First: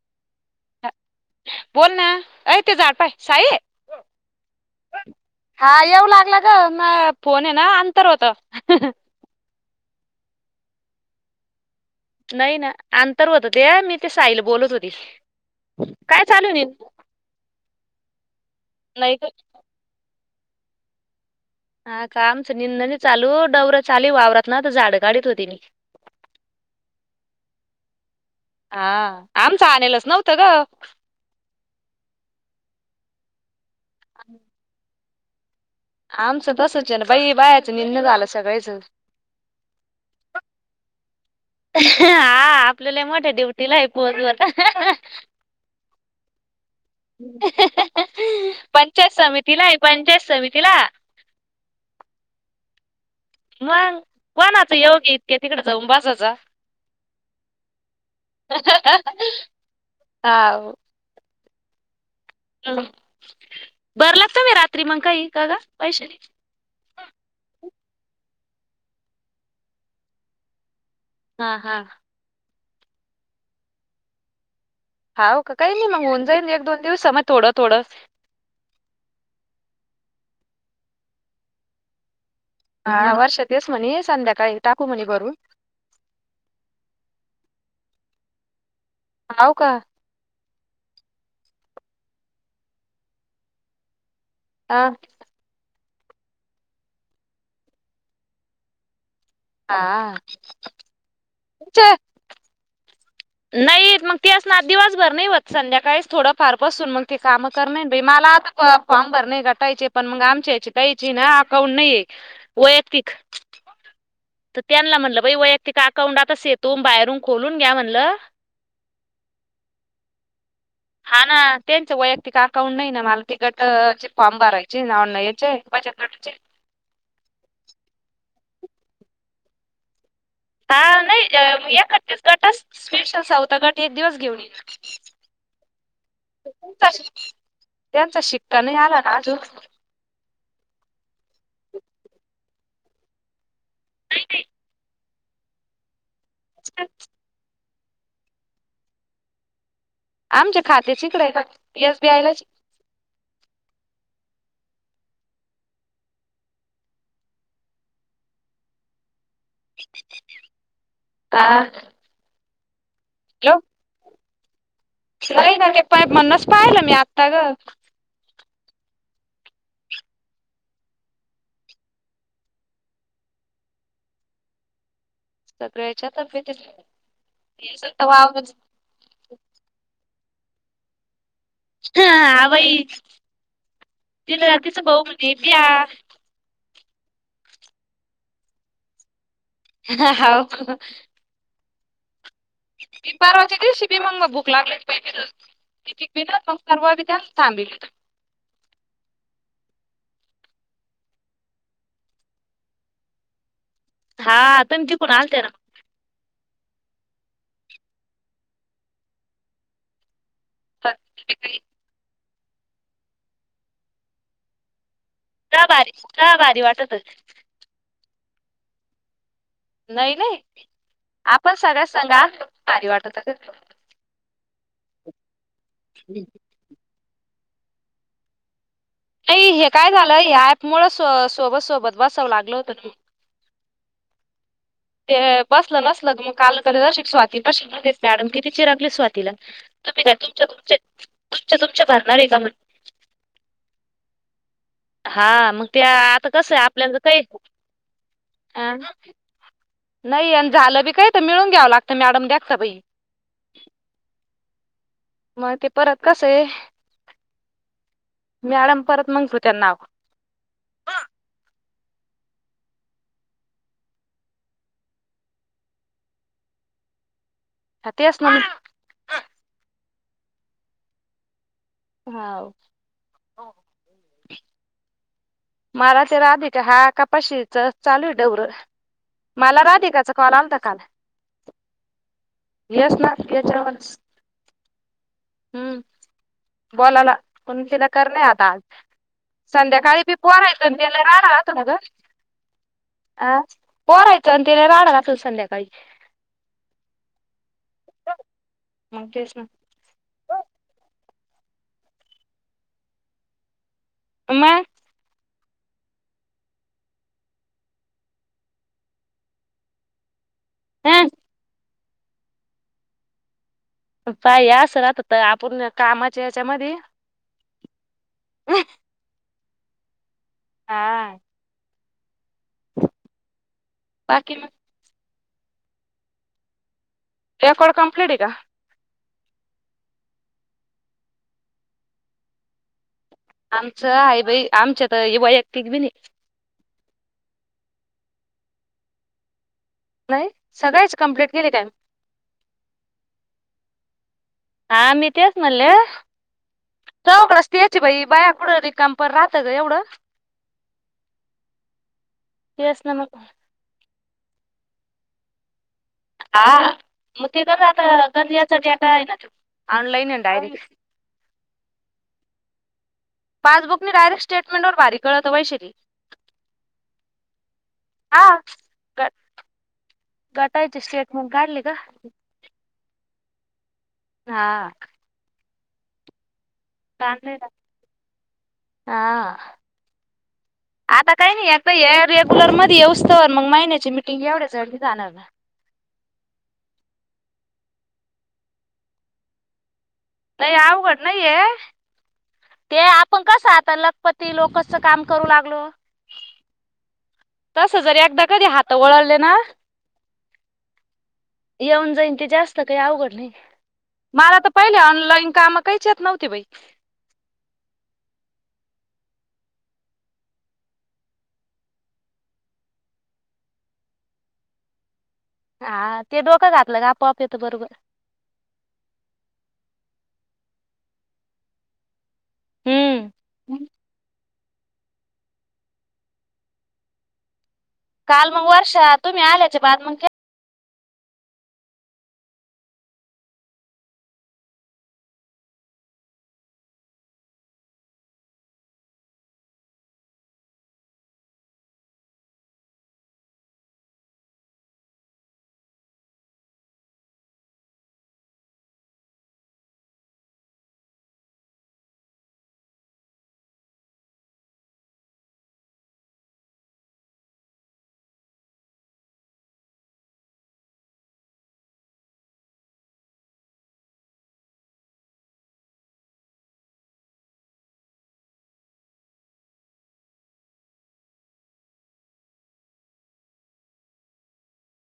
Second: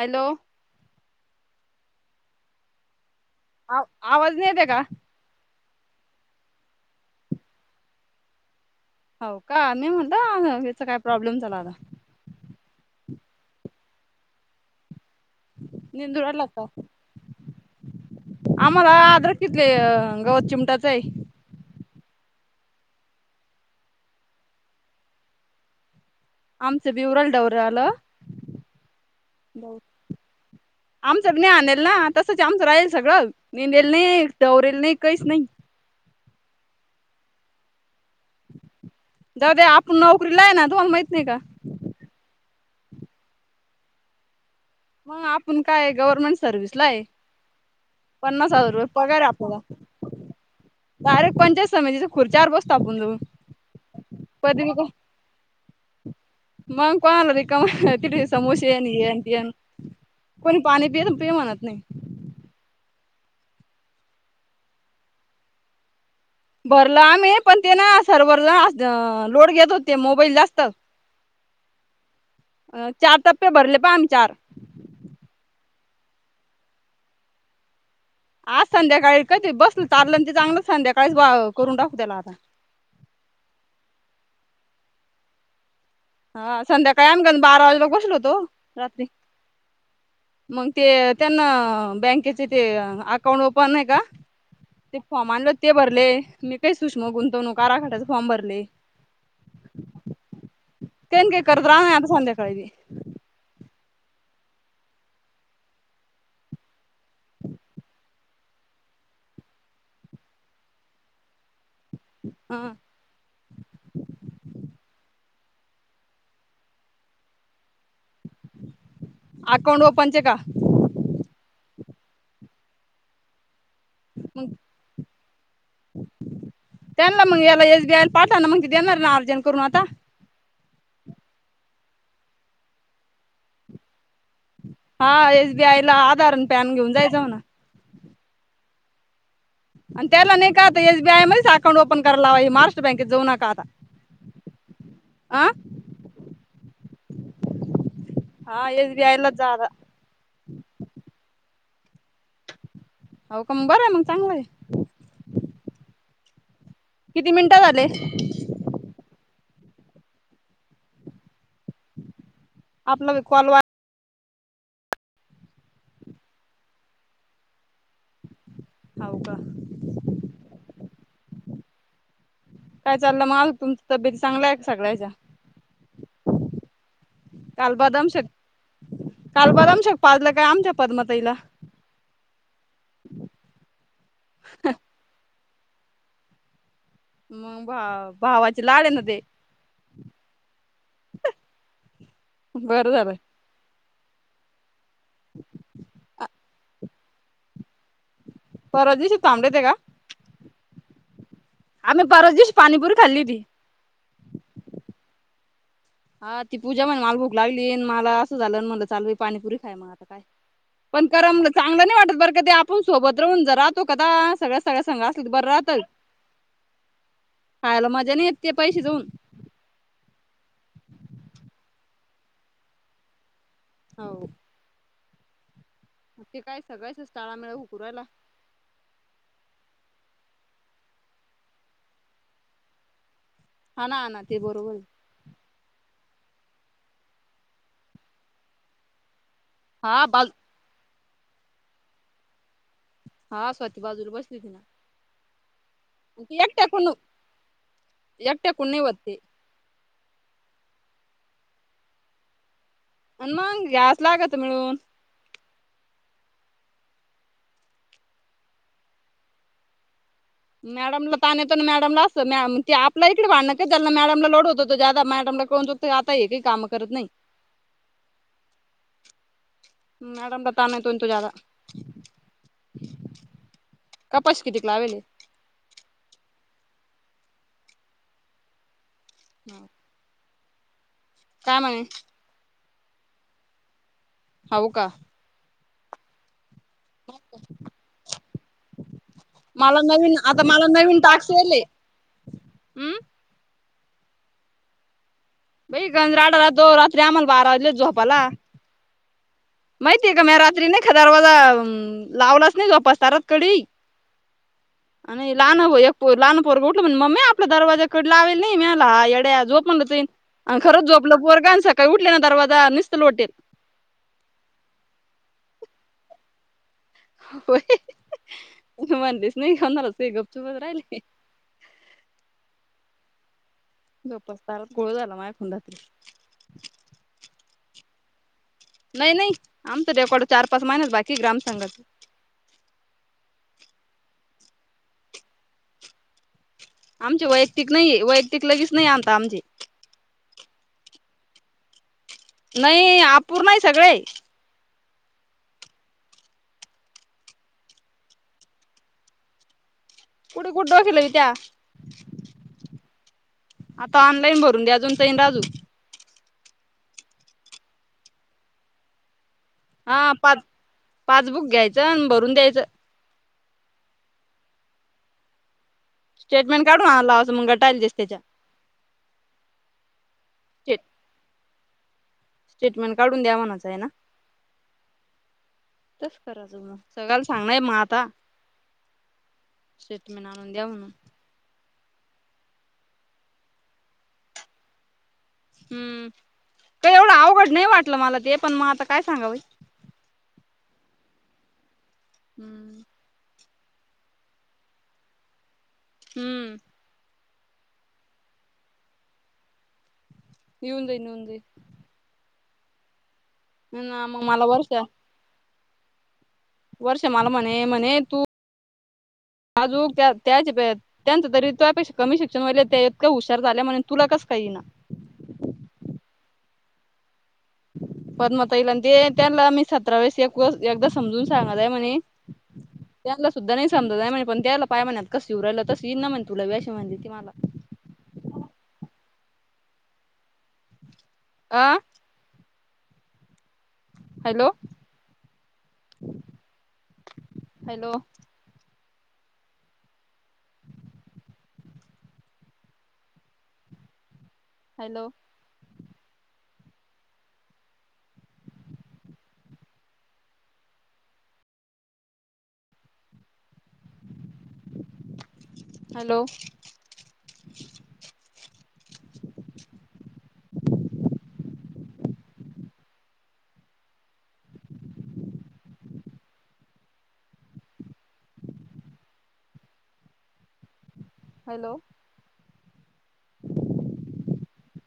Hello बोल ना अऐ ते झाड पाय साहे आवाजने येत का हा येऊ लागला ग म फोन आहे ना अंतर होत हो का मी म्हणलं याचा काय प्रॉब्लेम झाला आता नाही ना अंतर होत ते मी ते साईल बोलत होती काय निंदुराला चालू का आम्हाला नाही आदर कितले गवत चिमटाच आहे हा कामच निंदनी चालू डववरं चाली वावरत ना तर झाड कााढत होती आमचं ब्यवराल डौर आला हा आमचं आणलेलच नव्हतं ग आमचं नाही आणल ना तसंच आमचं राहील सगळं नेलेल नाही दवरेल नाही काहीच नाही आमचं तसचण बाई बायाचं निन झालं सगळचं ददा आपण नोकरी ला आहे ना तुम्हाला माहित नाही का हा आपल्याला मो ड्युटी लाय पोहचू आता मग आपण काय गव्हर्नमेंट सर्व्हस ला आहे पन्नास हजार रुपये पंचायत पगार समितीला आहे आपल्याला पंचायत समितीला बरे पंच स म्हज खुर्च्यावर बसत आपण तू मग कोणाचं येऊगी इतक्या तिकडे जाऊन बसाच मग कोण आला र का तिथ समोसे ये येन तेन कोणी हाव. पाणी पि पि म्हणत नाही ह भरलात त म् रात्री मग काही का का पैश भरलं आम्ही पण ते ना सर्वररला लोड घेत होते मोबाईल जास्त हा हा अ चार टप्पे भरले पाणी चार. हाव का काही नाही मग होऊन जाईल एक दोन दिवसा म थोडं थोडं. आज संध्याकाळी कधी बसलं चारलं ते चांगलं संध्याकाळीच ब करून टाकू त्याला आता. हा वर्षा तेच म्हणे संध्याकाळी टाकू म्हणे बरू. हा संध्याकाळी आम गन बारा वाजेला बसलो होतो रात्री. हाव का? मग ते त्यांना बँकेचे ते अकाउंट ओपन आहे का? हा ते फॉर्म आणलं ते भरले मी काही सुष्म गुंतवणू काराखाटाच फॉर्म भरले. आ तेन काय करत रहाव या आता संध्याकाळी बी. नाही मग तेच ना दिवसभर नाही होत संध्याकाळीच थोडं फार पासून मग ते कामं करणार बई मला आता फॉर्म भरने गटायचे पण मग आमच्या याची त्यायची ना अकाउंट नाहीये वैयक्तिक तर त्यांना म्हणलं बाई वैयक्तिक अकाउंट आताच येतो बाहेरून खोलून घ्या म्हणलं. अकाउंट ओपनचे का? हा ना त्यांचा वैयक्तिक अकाउंट नाही ना मला तिकट चे मग भरायचे नावून नाहीयेचे बचत गटाचे. त्यांना मग याला एस बी आय ला पावठाना मग ती देणार ना अर्जंट करून आता. हा नाही याकट्टस गटच स्पेशल सौथ गट एक दिवस घेऊन येई ना. हा एस बी आय ला आधार आणि पॅन त्यांचा घेऊन जायच शिक- म्हणा. त्यांचा शिक्का नाही आला का ना अजून? आणि त्याला नाही का आता एस बी आय मध्ये अकाउंट ओपन करायला लावा महाष्ट्र बँकेत जाऊ नका आता. आं [unintelligible] हा एस बी आय ला जारा. आमच्या खातेच इकडे आहे का एस बी आय लाच? हाव का मग बरं आहे मग चांगलं आहे. किती मिनिटं झाले? ता आपला वी कॉल नाही ना ते प म्हणणच पाहिलं मी आत्ता गं. हाव का? काय चाललं मगं तुमचं तब्येत चांगलाय का सगळ्याच्या? सगळ्याच्या तब्येतीच काल बदमशेक काल बदमशेक पाजला काय आमच्या पदमा ताईला? हा बाई. [unintelligible] मग भा भावाची लाड आहे ना ते. हा हा हाव [unintelligible] बरं ती झालं परवाची दिवशी मंग भुक लागले. [unintelligible] थांबलीतो परवा दिवशी थांबले होते का? आम्ही परवा दिवस पाणीपूरी खाल्ली होती. हा तुम्ही तिकून आलते ना. हा ती पूजा म्हणे मला भूक लागली आणि मला असं झालं म्हटलं चाल वई पाणीपुरी खाय मग आता काय. पण करा मला का चांगलं नाही वाटत बरं का ते आपण सोबत राहून जरा तो कदा सगळ्या सगळ्या संगा असल तर बरं राहतं भारी का भारी वाटत होत. खायला मजा नाही येत ते पैशे जाऊन. नाही नाही आपण सगळ्या संगा असलो का भारी वाटतं. हो ते काय सगळ्यांचाचं टाळा मेळा हुकू राहीला. नाही हे काय झालं या ऐप मुळे सो सोबत सोबत बसावं लागलं होतं ना मग. हा ना ना ते बरोबर आहे. ते बसलं नसल मग काल कस स्वाती पाशी मॅडम पाशी किती चिरागली स्वातीला. तुम्ही हा काय बाजू तुमच्या तुमचे तुमचे तुमच्या भरणार आहे का म्हण हा स्वती बाजूला बसली होती ना. हा मग ते आता ती कसं आहे एकट्याकून आपल्याकड काही अ एकट्याकून नाही होत ते. नाही आणि झालं बी काही तर मिळून घ्यावं लागतं मॅडम देखता बाई. अन मंग घ्याय च लागत मिळून. म ते परत कसंये मॅडम परत ठेवत्या नाव. मॅडमला ताण येतो ना मॅडमला अस ते आपला इकडणं का ज्यांना मॅडमला लोड होतो ज्यादा मॅडमला कळून चू तय आता हे काही काम करत नाही. हा तेच ना. मॅडम ला ताण येतो ना तो ज्यादा. हवं! कपाशी कितीक लावेले? मला ते राधिका हा कपाशीच चालू आहे डवर मला राधिकाच कॉल आलता काल. काय म्हणे? हेच ना याच्या वरच. हाव का! हम्म बोलायला पण तिला करन आहे आता आज. मला संध्याकाळी नवीन बी आता पोरा मला येत नवीन टाक्स राडा येले घातला ग. हम् अ पोरयच आण तीन राडा घातला संध्या बाई गंज राड राहतो रात्रीे आम्हाला बारा वाजले झोयपाला. मग तेच ना माहितीय का म्या रात्री नाही का दारवाज लावलाच नाही जोपासताच डायरेक्ट कडी. म! नाही लहान एको लहान पोर ऊठलं म्हनि मम्मे आपला दरवाजा कडी लावेली नाही. मी म्हटलं झोप हा यड्या आण खरंच हं झोपलं पोरग आणि सकाळी उठले ना दरवाजा निसत लोटेल. पाय अस राहत्यात आपण कामाच्या याच्यामधी होय म्हणलीच नाही कोणाला सगळे गपचुपच राहिले. हा बाकी मग जोपसतान गोळ झाला मायाकडून रात्री. रेकॉर्ड कंप्लीटी हाय का? नाही नाही आमच रेकॉड चार पाच महिने बाकी ग्रामसंघाच. आमचं आहे बाई आमच्या तर वैयक्तिक बी नाही. आमची वैयक्तिक नाही वैयक्तिक लगेच नाही आमत आमची. नाही सगळीच कमप्लीट केली त्या नाही अपूर्ण आहे सगळे. हा मी तेच म्हणलं चौकड तेच बाई बाया कुडं रिकाम पण राहतं ग एवढं. पुढ कुठ डोक लावतीय. तेच ना मग. आता ऑनलाईन भरून द्या अजून सईन राजू हा म ते तर आता गालियाचा डेटा आहे ना तो. हा ऑनलाईन आहे पाच डायरेक्ट पाच बुक घ्यायचं भरून द्यायचं. पासबुक नाय डायरेक् स्टेटमेंटवर भारी कळत वैशाली. स्टेटमेंट काढून आला असं मग गटायला दिसत त्याच्या. स्टेट गटायचे स्टेटमेंट काढले का? स्टेटमेंट काढून द्या म्हणाचं आहे ना? हा! तेच कराय च म. सगळ्याला काढले का? सांगण हाय म आता हा स्टेटमेंट आणून द्या म्हणून. आता काही नाही आता, रेग्युलर मध्ये येऊस्तं मग महिन्याची मिटिंग एवढ्या जड नहीं जाणार ना. हम्म, ते एवढं अवघड नाही वाटलं मला ते, पण मग आता काय सांगावं. नाही अवघड नाही ये, हम्म ते पण कसं आता लखपती लोकसच काम करू लागलो. हम्म. तस जर एकदा कधी हात वळाले ना यीऊन येऊन जाईन. येऊन जाईन ते जास्त काही अवघड नही, जाईन मग माला मला तर पहिले वर्षा ऑनलाईन कामं काहीच येत नव्ह ते बाई. वर्षा मला म्हणे, म्हणे तू आजूक त्या त्याचप त्यांचं तरी त्योयापेक्षा कमी शिक्षण व्हयले, त्या इतक्या हुशार झाल्या म्हने तुला कस येइना? हा ते डोकं घातलं का, आपोआप येतं बरोबर. पद्म ताईला दे, त्यान्ला मी सतरा वेळेस एक व एकदा समजून सांगलाय म्हणे हम्म. तत्यान्ला सुद्धा नहीं समजत म्हने पण त्यांना पाय म्हणत कस रायला तस येईन म्हण तुला अशी म्हणली ती मला. काल मग वर्षा, तुम्ही आल्याचे बाद मग क् आं? Hello? Hello? Hello? Hello? Hello? [inaudible]